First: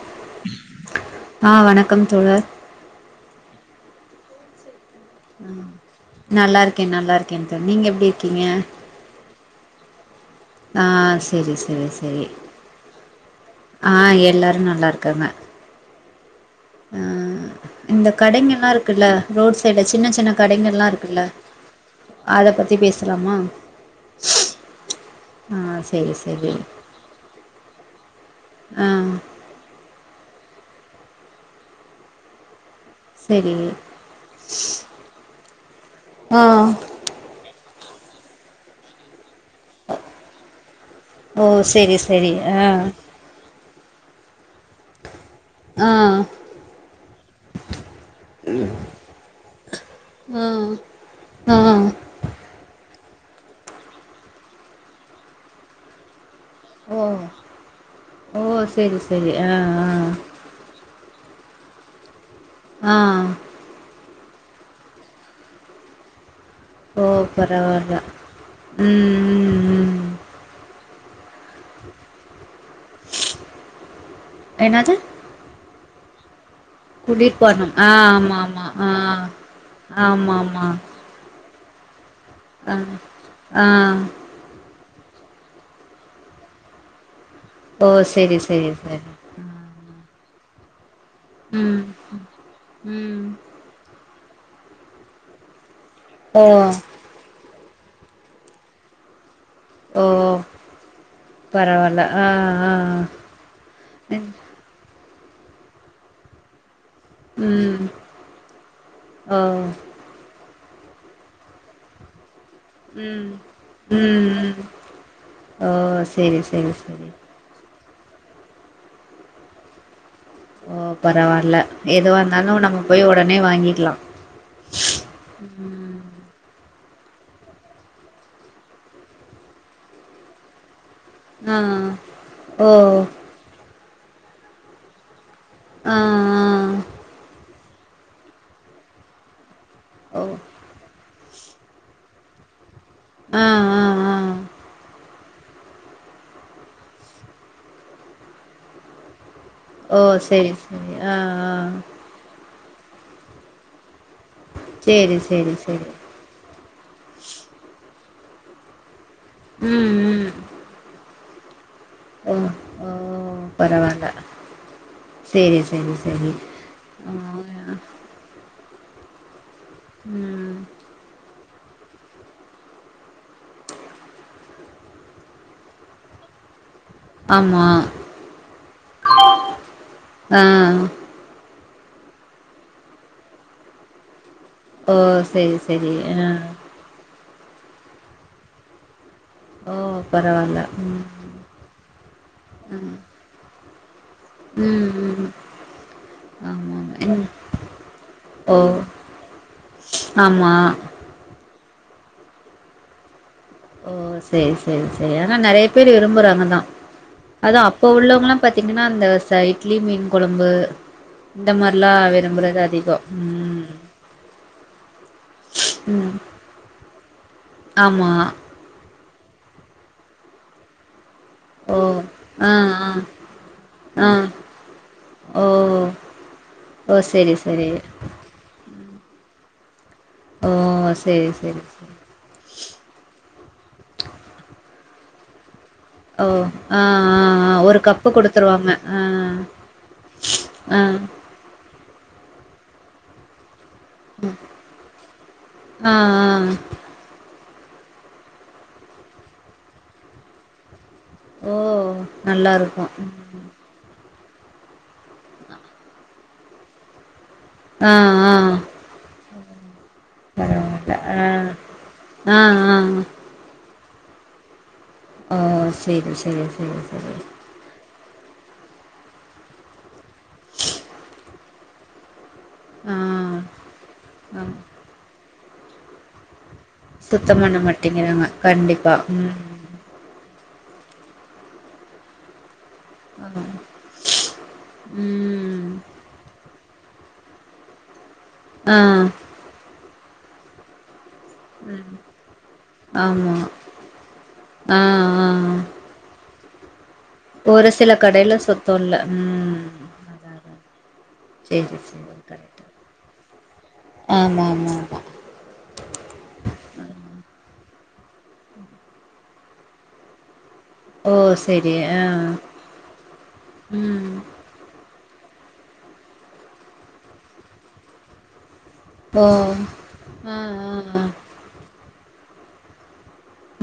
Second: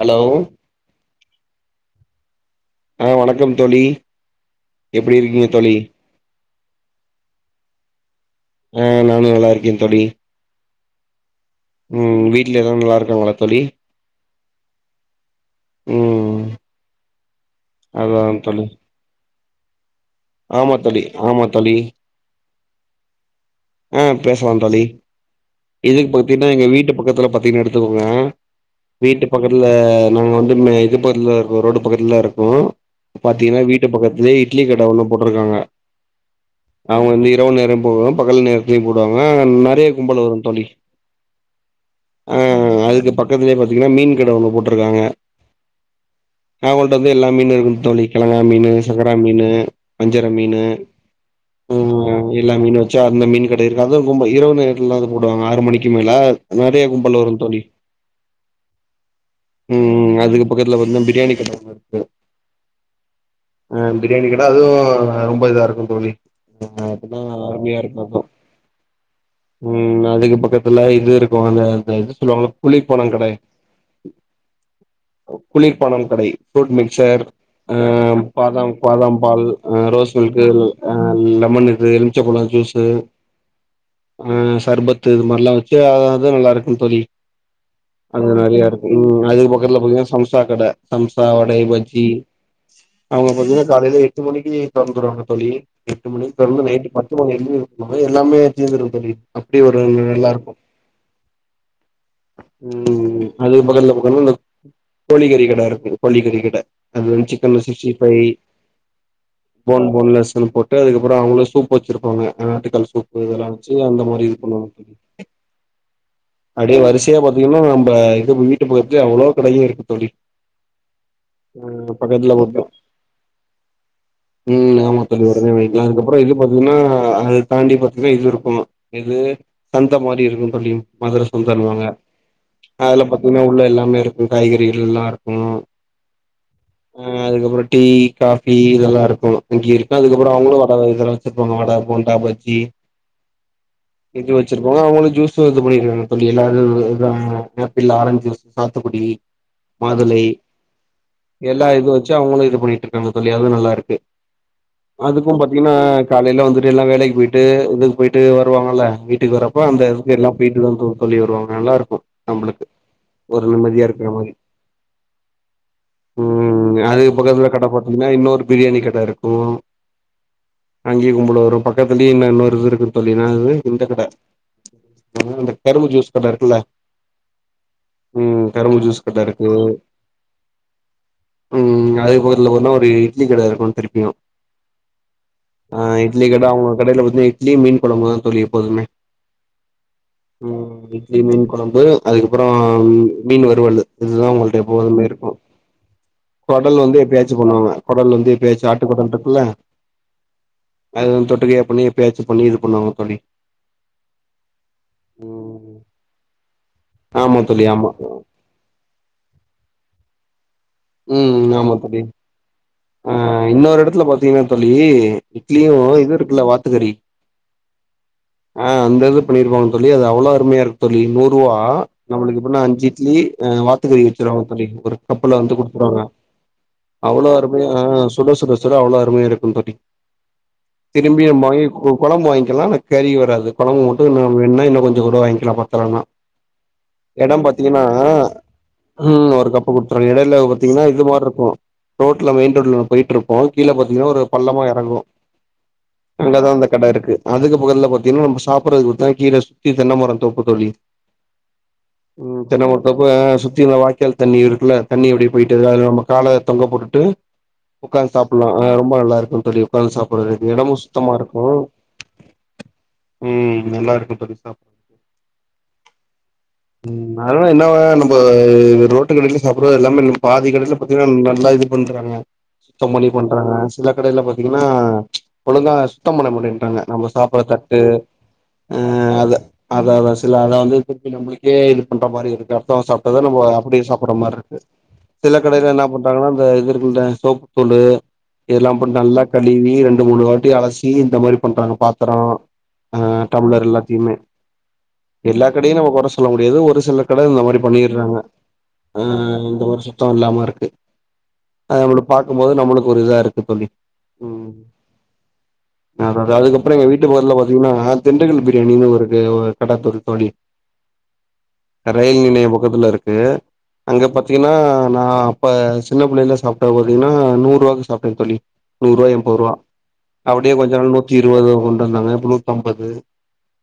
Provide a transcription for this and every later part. Hello ஆ வணக்கம் தோழர் ஆ வணக்கம் தோழி எப்டி இருக்கீங்க தோழி நல்லார்க்கே நல்லார்க்கே தோ நீங்க எப்டி இருக்கீங்க நானு நல்லார்க்கே தோழி ஆ செரி செரி ம் செரி வீட்ல எல்லா நல்லா இருக்காங்களா தோழி ஆ எல்லாரு நல்லார்க்காங்க ம் ஆ இந்த அதா தோழி கடைங்கல்லா இருக்குல்ல ரோட் சைட்ல சின்ன சின்ன ஆமா கடைகள்ல்லா தோழி இருக்குல்ல ஆமா தோழி அத பத்தி பேசலாமா ஆ பேசலா தோழி ஆ இதுக்கு செரி பாத்தீங்கன்னா செரி எங்க வீட்டு பக்கத்துல பாத்தீங்கன்னா எடுத்துக்கோங்க ஆ வீட்டு பக்கத்துல நாங்க வந்து இது பக்கத்துலதா இருக்கோ ரோடு பக்கத்துலதா இருக்கோ செரி பாத்தீங்கன்னா வீட்டு பக்கத்திலயே இட்லி கடை ஒன்னு போட்ருக்காங்க ஆ அவங்க வந்து இரவு நேரம் போடுவாங்க பகல் நேரத்துலயு போடுவாங்க கே கும்பல வரு தோழி ஓ செரி செரி ஆ அதுக்கு பக்கத்திலேயே பாத்தீங்கன்னா மீன் கடை ஒன்னு போட்டு இருக்காங்க ஆ நாங்கள்க்ட வந்து எல்லா மீனு இருக்குன் தோழி கிழங்கா மீனு சங்கரா மீனு வஞ்சர ஆ மீனு ஆ ம் எல்லா மீனு வச்சா அந்த மீனனு கடைய இருக்கு அது ஒரு கும்பல் இரவு நேரத்துலதா அத போடுவாங்க ஆறு மணிக்கு மேல நெறைய ஓ கும்பல் வரு தோழி ஓ செரி செரி ஆ ம் ம் அதுக்கு பக்கத்துல [unintelligible] பிரியாணி கட ஒன்னு இருக்கு ஆ ஆ பிரியாணி கட அதுவு ரொம்ப இதா இருக்கு தோழி ஓ அப்பதா அருமையா பரவால்ல இருக்கு அது ம் ம் அதுக்கு பக்கத்துல இது இருக்கு அந்த இது சொல்லுவாங்க குளிர்பணம் கடை என்னது குளிர்பணம் கடை ஃப்ரூட் மிக்சர் கூட்டிட்டு போறணும் ஆ ஆம் ஆமா ஆமா பாதாம் ஆ பாதாம் பால் ஆ ரோஸ் ஆமா மில்க்கு ஆமா ஆ லெமன் இது எலிமிச்ச பழ அ ஆ ஆ சர்பத்து இது மாதிரில்லா வச்சு அதுவு நல்லாருக்கு தோழி ஓ அதுவு செரி நெறைய செரி இருக்கு செரி ம் அதுக்கு பக்கத்துல பாத்தீங்கன்னா சம்சா கட சம்சா வடை ம் பஜ்ஜி ம் அவங்க பாத்தீங்கன்னா காலையில எட்டு மணிக்கு தொறந்துருவாங்க தோழி எட்டு மணிக்கு ஓ தொடர்ந்து நைட்டு பத்து மணி வரையிலு இது எல்லாமே தீந்துரு தோழி அப்டி ஒரு ஓ நல்லாருக்கு பரவால்ல ஆ ஆ ஆ. ம் அதுக்கு பக்கத்துல பக்கத்துல அந்த கோழிகறி கடை இருக்கு கோழிக்கறி கடை அதுல சிக்கன் ம் சீஸ்டி பை ஓ போன் போன்லெஸ்ன்னு போட் அதுக்கப்பற அவங்களு சூப் வச்சிருப்பாங்க [unintelligible] மட்டன் சூப் ம் இதெல்லா வச்சு ம் அந்த மாரி இது ம் பண்ணுவாங்க தெரியு ஓ செரி செரி அப்டியே செரி வரிசையா ப இனிமே நம்ப இது வீட்டுக்கு பக்கத்துலே அவ்ளோ கடையே இருக்கு தோழி ஓ பரவால்ல எதுவா பக்கத்துல இருந்தாலு மட்டு நம்ம போய் உடனே வாங்கிக்கலா ம் ஆமா தோழி ஒடனே வாங்க்கலா ம் அதுக்கப்றோ இது பாத்தீங்ன்னா அ நைண்டி பெர்ஸன்ட்ஜ் இது இருக்கனோ எது சந்த மாரி இருக்கூ தோழி மதுர ஆ சந்தன்னு வாங்க ஓ அதுல பாத்தீங்ன்னா உள்ள எல்லாமே இருக்கூ காய்கறிகள் எல்லா இருக்கூ ஆ அ அதுக்கப்றோ டீ காஃபி இதெல்லா இருக்கூ இட்லி இருக்கூ ஆ அதுக்கப்றோ ஓ அவுங்களு வ த இதல்லா வச்சிருப்பாங்க வட போண்டா பஜ்ஜி ஆ ஆ ஆ இது வச்சிருப்பாங்க அவுங்களு ஜூஸு இது பண்ணிருக்காங்க தோழி எல்லாது ஆப்பிள் ஆரஞ்சு ஜூஸ் சாத்துக்குடி ஓ மாதுளை செரி செரி ஆ ஆ எல்லா இதுவு ச்சு அவுங்களு இது பண்ணிட்டு இருக்காங்க தோழி அதுவு நல்லா இருக்கு சேரி அதுக்கும் சேரி பாத்தீங்ன்னா சேரி ஆ காலையில வந்துட்டு எல்லா வேலைக்கு போயிட்டு இதுக்கு போயிட்டு வருவாங்கல்ல வீட்டுக்கு வரப்ப ம் அந்த இதுக்கு எல்லா ம் போயி ட்டுதா தோழி வருவாங்க நல்லா இருக்கு ஓ நம்பளுக்கு ஓ ஒரு நிம்மதியா பரவால்ல இருக்கற மாரி சேரி சேரி சேரி ம் ஆ அதுக்குப் பக்கத்துல கட பாத்திங்கன்னா இன்னொரு பிரியாணி கட இருக்கு ம் அங்கயு கும்பல் வரு பக்கத்துலயே இன்னு இன்னொரு இது இருக்குது தோழி என்னாது இந்த கட அந்த கரும்பு ஜூஸ் கட இருக்குல்ல ஆமா ம் கரும்பு ஜூஸ் கட இருக்கு ஆ ம் அதுக்கு பக்கத்துல போனா ஒரு இட்லி கட இருக்கு திருப்பியு ஓ சரி சரி அ அந்த கடைல வந்து இட்லி மீன் கொழம்புதா தோழி எப்போதுமே ஓ பரவால்ல ம் இட்லி மீன் கொழம்பு அதுக்கப்பறோ ம் மீன் வறுவல்லு இதுதா அவுங்கள்ட்ட ம் எப்போதுமே ம் இருக்கு ஆமா கொடல் வந்து எப்பயாச்சு பண்ணுவாங்க கொடல் வந்து ஓ எப்பயாச்சு ஆட்டு கொடல் இருக்குல்ல ஆமா அது வந்து தொட்டுக்கையா பண்ணி எப்பயாச்சு பண்ணி இது பண்ணுவாங்க தோழி ஓ செரி செரி செரி ஆனா நெறைய ம் பேர் இரும்பறாங்கதா ஆமா அது தோழி ஆமா அப்ப உள்ளவங்களா பாத்திங்கன்னா அந்த ச இட்லி மீன் கொழம்பு ம் இந்த ஆமா மார்லா தோழி விரும்புறது அதிகோ ஆ ம் இன்னொரு எடத்துல பாத்திங்னா தோழி இட்லியு இது ம் இருக்குல்ல வாத்துக்கறி ஆமா ஆ அந்த இது பண்ணிருப்பாங்க தோழி அது அவ்ளோ அருமையா இருக் தோழி நூறுவா ஓ நம்மளுக்கு ஆ எப்பின்னா அஞ்சு இட்லி வாத்துக்கறி ஆ ஆ வெச்சுருவாங்க தோழி ஒரு கப்புல ஓ வந்து குடுத் துருவாங்க ஓ அவ்ளோ செரி அருமையா செரி ஆ சுட சுட சுட அவ்ள அருமையா இருக்கு தோழி ஓ செரி திரும்பியு செரி போயி செரி கொழம்பு வாங்க்கலா ஆனா கறி வராது கொழம்பு மட்டு இன்ன வேணுனா இன்னு கொஞ்ச கூட வாங்கிக்கலா பத்தலனா ஓ ஆ ஆ எடம் ஆ ஒரு பாத்திங்கனா கப்பு குடுத்துருவாங்க ஆ ம் ஒரு கப்பு குடுத்தராங்க எடைல ஆ சின்னா இது மார் இருக்கும் ரோட்ல மெயின் ரோட்ல போயிட்ரு ப்போ கீழ பாத்திங்னா ஒரு பள்ளமா எறங்கு ஆ ஆ அங்கதா அந்த கட இருக்கு அதுக்கு பக்கத்துல பாத்திங்னா நம்ம சாப்டறதுக் பாத்தினா கீழ சுத்தி தென்னமர தோப்புத்தோழி ஓ ம் தென்ன நல்லாருக்கு மரத் தோப்பு அ சுத்தி இருந்த வாய்க்கால் தண்ணி இருக்குல தண்ணி இப்டி போயிட்டு அதுல நம்ம கால தொங்க போட்டுட்டு ஆ உக்காந்து ஆ சாப்புலா அ ரொம்ப நல்லாருக்கு தோழி உக்காந்து சாப்படுறக்கு எடமு பரவால்ல சுத்தமா இருக்கு ஆ ஆ அ ம் நல்லாருக்கு பெருசா ஆ சேர் சேர் சேர் சேரி ஆ என்ன நம்ம ரோட்டு கடைல சாப்பற எல்லாமே பாதி கடைல பாத்திங்னா நல்லா இது பண்றாங்க சுத்தம் ஆ பண்ணி பண்றாங்க சில கடைல ஆ பாத்திங்னா ஒழுங்கா சுத்தம் பண்ண மாட்டேன்டாங்க நம்ம சுத்தம் சாப்பற பண்ண தட்டு மாட்டேங்கிறாங்க அ கண்டிப்பா ம் அத அதா அதா சில அத வந்து திருப்பி நம்மளுக்கே இது பண்ற மாரி இருக்கு அடுத்தவ சா ப்ட்டதா நம்ம அப்டியே சாப்புற மாரி இருக்கு சில கடைல என்ன பண்றாங்கன்னா இந்த இது இருக்குல சோப்புத்தூளு இதெலா ஆ ம் ஆ போட்டு நல்லா கழுவி ரெண் டு மூணு வாட்டி அலசி இந்த மாரி பண்றாங்க ம் பாத்தர அ ஆமா டம்ளர் எல்லாத்தைமே ஆ ஆ எல்லா கடையு நம்ம கொற சொ சொல்ல முடியாது ஒரு சில கடைல இந்த மாரி ஒரு சில பண்ணிறாங்க கடையில சுத்தோ இல்ல இந்த ம் மாரி சுத்த அதா இல்லாம அதா இருக்கு செரி அத செரி நம்மளுக் பாக்கும் போது கரெக்ட்டு நம்மளுக்கு ஒரு இதா இருக்கு தோழி ஆமா ஆமா ஆமா அ அதா அதுக்கப்பறோ எங்க வீட்டு பக்கத்துல பாத்தீங்கன்னா திண்டுக்கல் பிரியாணின்னு ஒரு ஆ ஒருக் கட இருக்கு தோழி ஓ செரி ஆ ரயில் நிலைய பக்கத்துல இருக்கு அங்க ம் பத் பாத்தீங்கன்னா நா அப்ப சின்ன புள்ளைல சாப்ட்டே பாத்தீங்கன்னா நூறு ரூபாவுக்கு சாப்ட்டே தோழி நூறு ரூபாய் ஓ எண்பது ரூபா ஆ அப்டியே கொஞ்ச ஆ நாள் ஆ நூத்தி இருபது கொண்டு வந்தாங்க இப்ப நூத்தி அம்பது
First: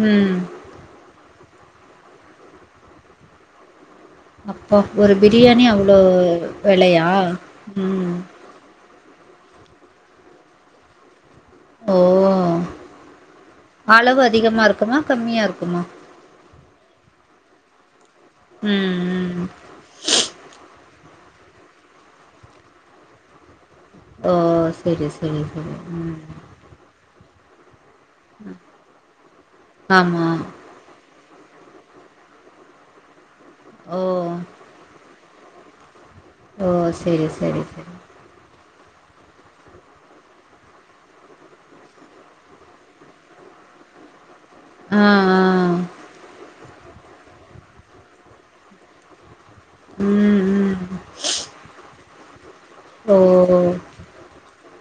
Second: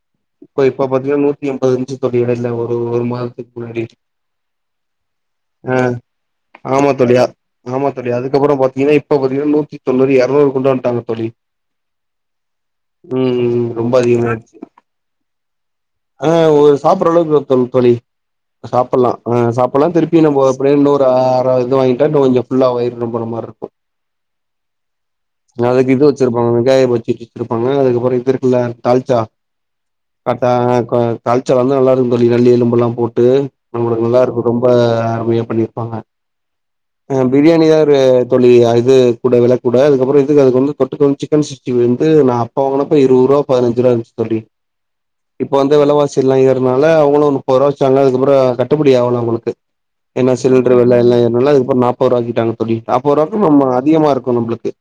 ம் இப்ப இப்ப பாத்தீங்கன்னா நூத்தி எண்பது இருச்சு தோழி இடைல்ல ஒரு ஒரு மாசத்துக்கு முன்னாடி அப்பா ஒரு பிரியாணி ஆ அவ்ளோ ஆமா வெலையா தோழியா ஆமா தோழியா ம் அதுக்கப்பறோ பாத்தீங்கன்னா இப்ப பாத்தீங்கன்னா நூத்தி தொண்ணூறு எரநூறு கொண்டு வந்துட்டாங்க தோழி ஓ ம் ம் ம் ரொம்ப அதிகமாச் நியா இருக்குமா ஆ ஒரு சாப்பற அளவுக்கு தோல் தோழி சாப்பலா ஆ ம் ம் சாப் பலா திருப்பி நம்போ போயி அப்ப இன்னொரு அர இது வாங்கிட்டா இன்ன கொஞ்சோ ஃபுல்லா வயிரு ரொம்பர மாரி இருக்கு ஓ சேரி சேரி சேரி அதுக்கு இது ம் வச்சிருப்பாங்க வெங்காய பச்சேடி வச்சுட்டு இருப்பாங்க அதுக்கப்பறோ இது இருக்குள்ள தாலிச்சா ஆமா காட்டா ஆ கோ தாலிச்சா வந்து நல்லா இருக்கு தோழி நல்லி எலும்பெல்லா போட்டு ஓ நம்மளுக்கு நல்லா இருக்கு ரொம்ப அருமையா பண்ணியிருப்பாங்க ஓ ஆ செரி செரி பிரியாணிதா ஒரு செரி தோழி இது கூட வெலக்கூட அதுக்கப்றோ இதுக்கு அது வ தொட்டுக்க வந்து சிக்கன் சிக்ஸ்டி பை வந்து நாப் அப்ப வாங்குனப்ப இருவது ரூபா பதிஞ்சு ரூபா இருந்துச்சு தோழி ஆ ஆ இப்ப வந்து விலவாசி எல்லா ஏறுனனால அவங்களு முப்பருவா வச்சாங்க அதுக்கப்புறோ கட்டுப்படி ஆகலா அவங்களுக்கு ஏன்னா ம் சிலிண்டர் ம் வெல எல்லா ஏறுனனால அதுக்கப்றோ நாற்பது ரூவாக்கிட்டாங்க தோழி நாற்பது ஓ ருவாக்கு நம்ம அதிகமா இருக்கு நம்மளுக்கு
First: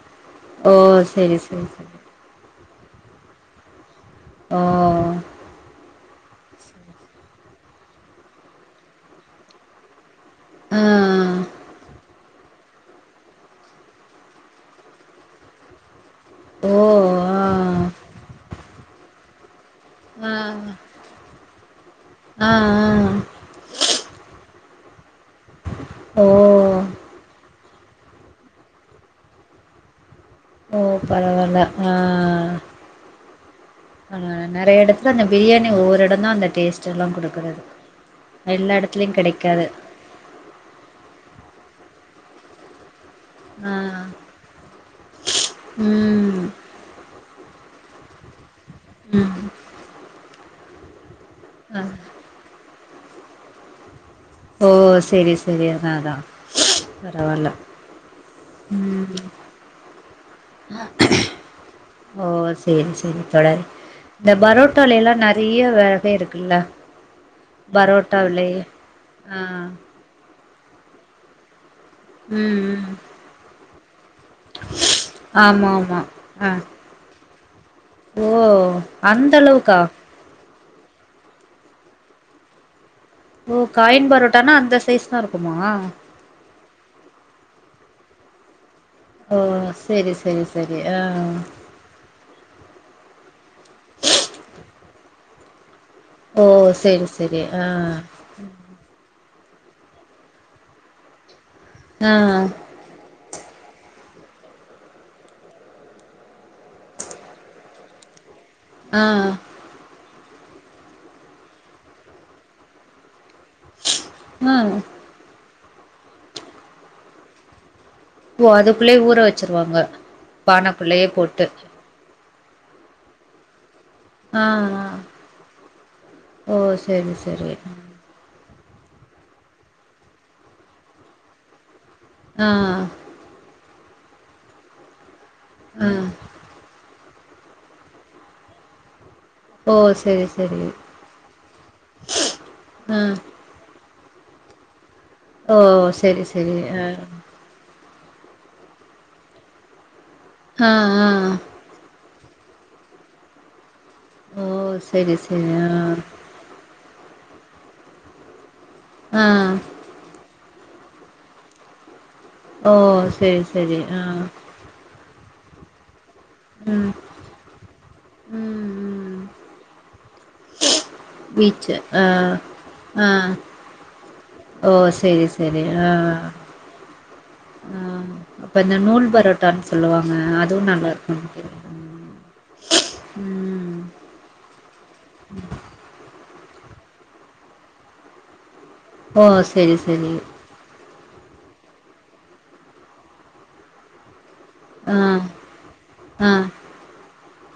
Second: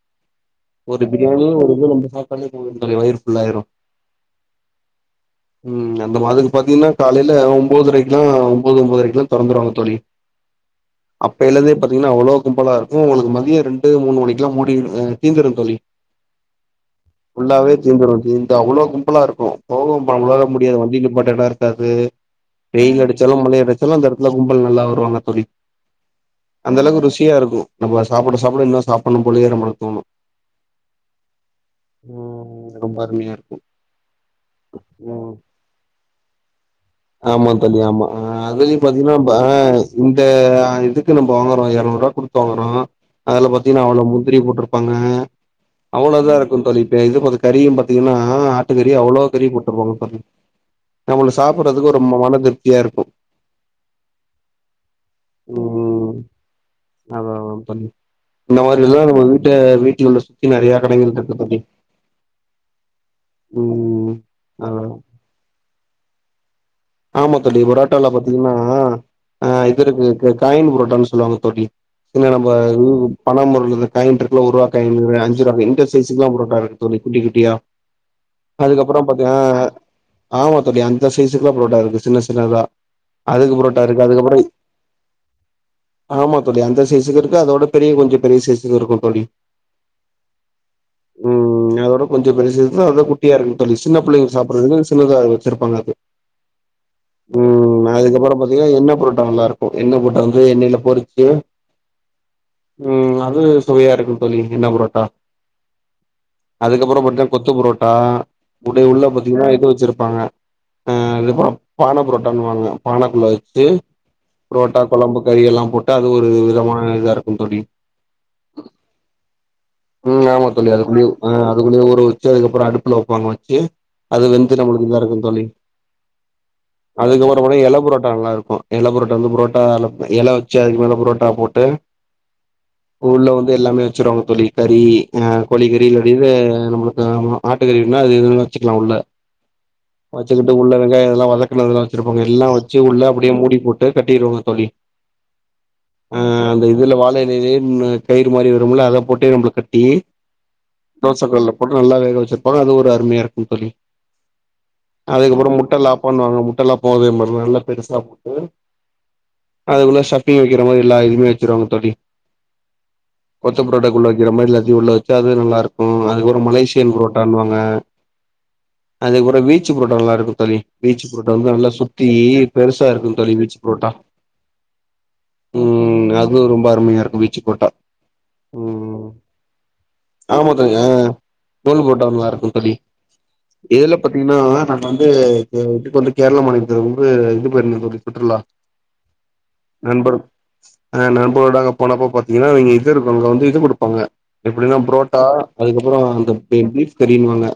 ஓ ஒரு செரி பிரியாணிய செரி ஒரு இது செரி நம்ம சாப்டாலே வயிறு ஃபுல்ல ஆயிரு ஆ ம் அந்த மாதக்கு பாத்தீங்கன்னா காலையில ஒன்பதரைக்கு எல்லா ஒன்ம்பது ஒன்பதரைக்கு எல்லா திறந்துருவாங்க தோழி ஆ ஆ. அப்பேலந்தே பாத்திங்கனா அவ்ளோ கும்பலா இருக்கு உங்களுக்கு மதியோ ரெண்டு மூணு மணிக்குல்லா மூடிரு தீந்திரரு தோழி ஓ ஆ ஃபுல்லாவே சீர்ந்துரு திந்து அவ்ளோ கும்பலா இருக்கு சோகம்பா ஆ உங்களால முடியாது வண்டி நிப்பாட்ட எடோ இருக்காது ஆ ஆ வெயில் அடிச்சாலு மழை அடிச் சாலு அந்த இடத்துல கும்பல் நல்லா வருவாங்க தோழி ஓ அந்தளவுக்கு ருசியா இருக்கு நம்ம சாப்பிட சாப்பிட இன்னு சாப்பிடு போலேயே நம்மக்கு தோணு ஓ பரவாயில்லா ஆ ம் ரொம்ப அருமையா இருக்கு ஆ நெறைய இடத்துல அந்த ம் பிரியாணி ஒவ்வொரு இடோ தா அந்த டேஸ்ட் எல்லா ஆமா குடுக்குறது தோழி ஆமா ஆ அதுலையு எல்லா எடத்துலயு பாத்தீங்கன்னா ஆ கெடைக்காது இந்த இதுக்கு நம்ம வாங்குறோ எரநூறு ரூபா குடுத்து வாங்குறோ அதுல ஆ பாத்தீங்கன்னா அவ்ளோ முந்திரி போட்டிருப்பாங்க அவ்ளோ இதா ம் இருக்கு தோழிப்ப இ பாத் கறியு பாத்தீங்கன்னா ஆட்டு கறி அவ்ளோ ம் கறி போட்டுருப்பாங்க தோழி நம்ம சா ஆ ப்பறதுக்கு ரொம்ப மன திருப்தியா இருக்கு ஓ சேரி சேரி அதா அதா ம் அதா பரவாயில்ல அதா தோழி இந்த மாரி எல்லா நம்ம வீட்ட வீட்டுல உள்ள சுத்தி நெறைய கடைகள் இருக்கு தோழி ஓ சேரி சேரி தோழர் ம் இந்த அதா பரோட்டோ ல்லாம் ந நெறைய வகை இருக்குல்ல ஆமா தோழி பரோட்டால பாத்தீங்கன்னா பரோட்டாவிலயே ஆ அஹ் இது இருக்கு காயின் புரோட்டான்னு சொல்லுவாங்க தோழி என்னா நம்ம ம் ம் பண போறதுள்ள காயின் இருக்கு இல்ல ஒரு ரூபா காயின் அஞ்சு ரூபா ஆமா இண்டர் ஆமா சைஸக்கு எல்லாம் ஆ புரோட்டா இருக்கு தோழி குட்டி குட்டியா ஓ அதுக்கப்புறம் அந்த பாத்தீங்கன்னா அளவுக்கா ஆமா தோழி அந்த சைசுக்குல்லா ப்ரோடக்ட் இருக்கு சின்ன சின்னதா அதுக்கு ஓ புரோட்டா இருக்கு காயின் அதுக்கப்புறம் பரோட்டானா அந்த சைஸ் தா இருக்குமா ஆமா தோழி அந்த சைஸ் க்கு இருக்கு அதோட பெரிய கொஞ்ச பெரிய சைசுக்கு இருக்கும் தோழி ஓ சேரி சேரி சரி ஆஹ் ம்ம் அதோட கொஞ்ச பெரிய சைஸ் தா குட்டியா இருக்கு தோழி சின்ன பிள்ளைங்க சாப்டறதுக்கு சின்னதா வச்சருப்பாங்க அது ஓ சேரி ம் அதுக்கப்பற பாத்தீங்கன்னா எண்ணெ பரோட்டா நல்லா இருக்கும் எண்ணெய் புரோட்டா வந்து எண்ணெயில பொறிச்சு ஆ ம் அது சுவையா இருக்கும் தோழி என்ன புரோட்டா அதுக்கப்பற பாத்தீங்கன்னா கொத்து பரோட்டா உட ஆ உள்ள பாத்தீங்கன்னா ஆ இது வச்சிருப்பாங்க ஆ அதுப்பற பானை புரோட்டான்னுவங்கங்க பானைக்குள்ள வச்சு ஆ புரோட்டா கொழம்பு கறி எல்லா போட்டு அது ஒரு விதமான இதா இருக்கும் தோழி ஓ அதுக்குள்ளயே ஊற வச்சிருவாங்க ம் ஆமா தோழி அதுக்குள்ளயே பானக்குள்ளயே போட்டு ஆஹ் அதுக்குள்ளயே ஊற வைச் சி அதுக்கப்பற அடுப்புல வைப்பாங்க வச்சு அது ஆ வெந்து நம்மளுக்கு ஆ இதா இருக்கு தோழி ஓ சேரி அதுக்கப்புறம் சேரி பாத்தா எல புரோட்டா நல்லா இருக்கும் இலைப் புரோட்டா வந்து புரோட்டா இலை வச்சு அதுக்கு மேல புரோட்டா போட்டு ஆ உள்ள வந்து எல்லாமே வச்சிருவாங்க தோழி கறி ஆ ஆ கோழிக்கறி அப்டினு நம்மளுக்கு ஆமா ஆட்டு கறினா அது எது வேண்ணா வச்சிக்கலா உள்ள ஓ செரி வத்துக்கிட்டு செரி உள்ள வெங்காய இதெல்லா வதக்கதன்னதுல்லா வச்சிருப்பாங்க எல்லா வச்சு ஆ உள்ள அப்டியே மூடி போட்டு கட்டிடுவாங்க தோழி ஓ ஆ செரி செரி அந்த ஆ இதுல வாழ இலையே ம் கயிறு மாரி வரும்ல அத போட்டே நம்மளுக் கட்டி ஆ ஆ தோச கல்ல நல்லா வேக வச்சிருப்பாங்க அது ஒரு அருமயா இருக்கு தோழி ஓ செரி செரி அதுக்கப்றோ ஆ முட்டல்லாப்பாண்ணுவாங்க முட்டல்லாப்பாவு அதே மாரி தா நல்லா பெருசா போட்டு ஆ அதுக்குள்ள ஷப்பி்ங் வைக்க மாரி எல்லா இதுவுமே வச்சருவாங்க தோழி ஓ செரி கொத்து செரி பரோட்டா ஆ உள்ளவக்கிற மாரி எல்லாத்தயு உள்ள து நல்லா இருக்கு அதுக்கபற ம் மலேசியன் பரோட்டான்னு வாங்க ம் ம் அதுக்கபற வீ பிச்சி புரோட்டா நல்லா இருக்கும் தோழி பீச்சி புரோட்டா வந்து நல்லா பீச்சு ஆ சுத்தி பெருசா ஆ இருக்கு தோழி பீச்சி புரோட்டா ஓ செரி செரி ஆ ம் அது ரொம்ப அருமயா இருக்கு பீச்சு பரோட்டா இப்போ இந்த நூல் பரோட்டான்னு சொல்லுவாங்க அதுவு நல்லாருக்கு நூல் பரோட்டா நல்லா இருக்கும் தோழி எதுல பத்தி இன்னு நம்ம வந்து இதுக்கு வந்து கேரள மாநிலத்து வந்து இது போயிருந்த தோழி சுற்றுலா ஓ செரி செரி ஆ நம்பளோட அங்க போனப்ப பாத்தீங்கன்னா நீங்க இது இருக்கு அங்க வந்து இத கொடுப்பாங்க எப்டின்னா ஆ புரோட்டா அதுக்கபறோ ஆ அந்த பீப் பீப் கரினுவாங்க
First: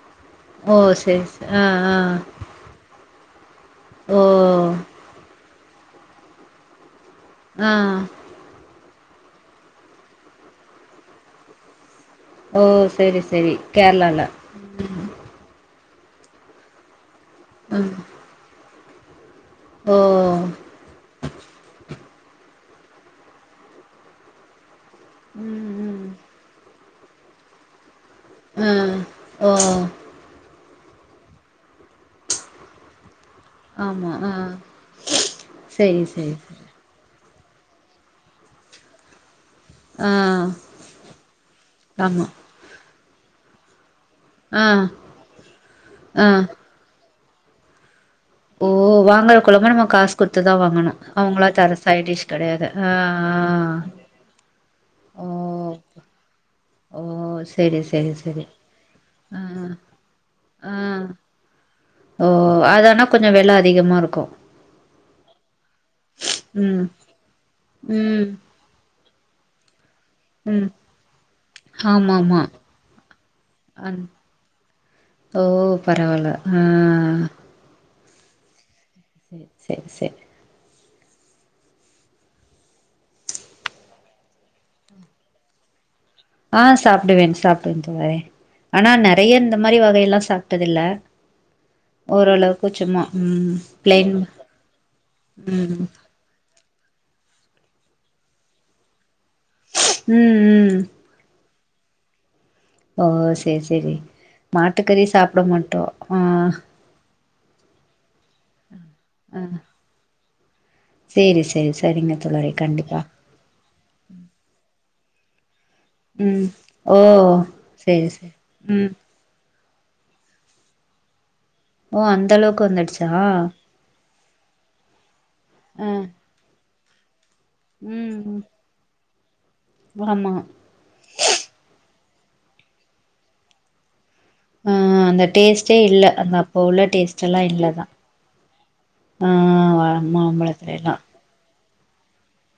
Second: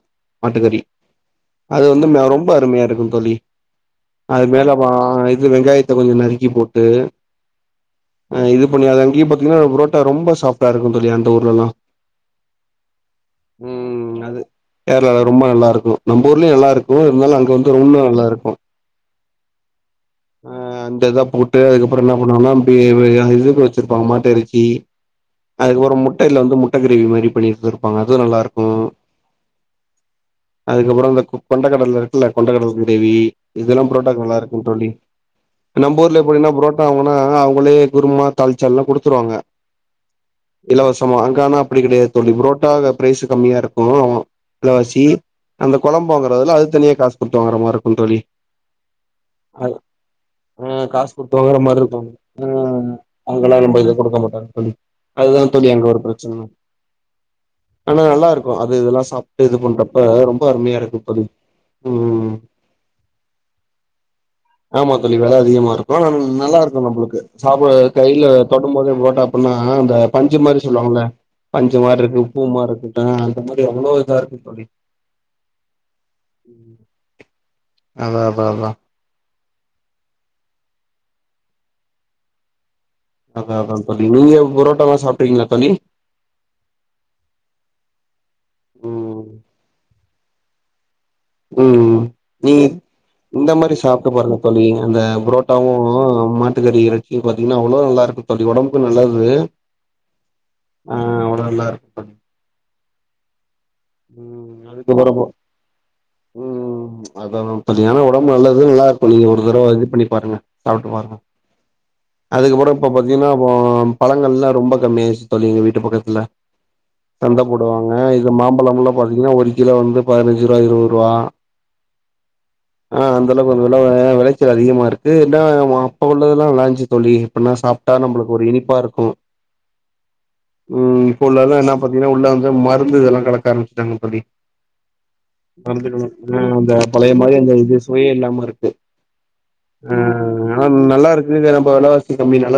ஓ செரி செரி அது வந்து மே ரொம்ப அருமையா இருக்கு தோழி ஓ அது மேல மா இது வெங்காயத்த கொஞ்சோ நறுக்கி போட்டு ஆ அ இது பண்ணி அது அங்கயே பாத்தீங்கன்னா புரோட்டா ரொம்ப சாப்டா இருக்கு தோழி அந்த ஊர்லல்லா ஓ செரி செரி ம் கேர்ளால அது கேரளால ரொம்ப நல்லாருக்கு நம்ப ஊர்லயு நல்லாருக்கு இருந்தாலு அங்க வந்து ம் ரொம்ப நல்லாருக்கு ஓ அ அந்த இத போட்டு அதுக்கப்றோ என்ன பண்ணுவாங்னா அப்டியே இதுக்கு வெச்சிருப்பாங்க மாட்டு இறச்சி அதுக்கப்றோ ம் ம் முட்டைல வந்து முட்ட கிரேவி மாரி பண்ணிரு இரு ப்பாங்க அது நல்லாருக்கு ஆ ஓ அதுக்கப்றோ இந்த கு கொண்ட கடல இருக்குல கொண்ட கடல கிரேவி இதெல்லா ஆமா புரோடாக்கு ஆ நல்லா இருக்கு தோழி நம்ம செரி ஊர்ல செரி எப்டின்னா செரி புரோட் என்ன ஆவுனா அவுங்களே குருமா தாளி்சல்லா குடுத்துருவாங்க ஆ இலவசமா அங்க ஆனா அப்டி கெடையாது ஆமா தோழி புரோட்டா பிரரைஸ் கம்மியா இருக்கு ஆ அ வசி அந்த குழம்ப ஆ வாங்கறதுல அது தனியா காசு கொடுத்து வாங்குற மாரி இருக்கு தோழி ஓ வாங்கற அது கொழம்ப நம்ம காசு கொடுத்துதா வாங்கணு அவங்களா தர சைடுடிஸ்கு அ அங்கல்லா ரொம்ப கொடுக்க மாட்டாங்க தோழி ஆ ஓ அதுதா தோழி அங்க ஒரு பிரச்சன ஓ செரி ஆனா செரி செரி நல்லாருக்கு அது இதுல ஆ சாப்ட்டு இது பண்றப்ப ரொம்ப அருமயா இருக்கு ஆ தோழி ஓ ம் அதனா கொஞ்சோ வெல அதிகமா இருக்கு ஆமா தோழி வெல அதிகமா இருக்கு ஆனா நல்லா இருக்கு ம் நம்மளுக்கு சாப்ட கைல ம் தொடும்போதே ப்ரோட அப்ன்னா அந்த பஞ்சு மாரி ம் சொல்வாங்கள பஞ்சு மாரி ஆமா இருக்கு ஆமா பூமாருக்கு அ அந்த மாரி அவ்ளோ அந் இதா இருக்கு தோழி ஓ பரவால ஆ அதா அதா அதா சேரி சேரி சேரி அதா அதா தோழி நீங்க புரோட்டாலா சாப்ட்ருக்கீங்களா தோழி ஆ சாப்டுவேன் சாப்டுவேன் தோழறே ஆனா ம் நெறைய இந்த மாரி வகை எல்லா சாப்டது இல்ல ம் ம் நீ இந்த ம் மாரி பிளைன் சாப்ட்டு பாருங்க தோழி அந்த புரோட்டாவு ம் ம் சத்துக்கறி இறச்சி பாத்தீங்கன்னா அவ்ளோ நல்லாருக்கு தோழி ஒடம்புக்கு நல்லது ம் ம் அ அவ்ளோ நல்லாருக்கு ஓ சேரி சேரி ம் மாட்டுக்கறி அதுக்கப்புறமா சாப்ட மாட்டோ அ ம் அதா அதா பத்திங்கன்னா ஒடம்பு நல்லது நல்லாருக்கு நீங்க ஆ ஒரு தடவ இது பண்ணி பாருங்க சாப்ட்டு பாருங்க சேரி சேரி சரிங்க தோழரே அதுக்கப்றோ இப்ப கண்டிப்பா பாத்தீங்கன்னா அப்போ பழங்கள்ல்லா ரொம்ப கம்மி ஆயிருச்சு தோழி எங்க வீட்டு பக்கத்துல ம் ஓ சந்த போடுவாங்க சேரி இது சேரி மாம் ம் பழமுல்லா பாத்தீங்கன்னா ஒரு கிலோ வந்து பதினஞ்சு ரூபா இருவது ரூபா ஓ அந்தளவுக்கு வந்துடுச்சா எல்லா விளைச்சல் அதிகமா இருக்கு இன்ன ஆ அப்ப உள்ளதெல்லா நல்லாருஞ்சு தோழி அப்பன்னா சாப்ட்டா நம்பளுக்கு ம் ஒரு இனிப்பா இருக்கு ஆமா ம் இப்ப உள்ளல்லா என்னா பாத்தீங்கன்னா உள்ள வந்து மருந்து இதெல்லாம் கலக்க ஆரம்பச்ட்டாங்க தோழி ஆ அந்த டேஸ்ட்டே இல்ல நடந்துக்கணு ம் அ அப்போ அந்த உள்ள பழைய டேஸ்ட் மாரி எல்லா அந்த இது இல்லதா சுவையே இல்லாம இருக்கு ஆ ஆ மாம்பழத்துல நெலம் எல்லா நல்லா இருக்குது நெலம் இப்போ வெலவாசி கம்மினாலோ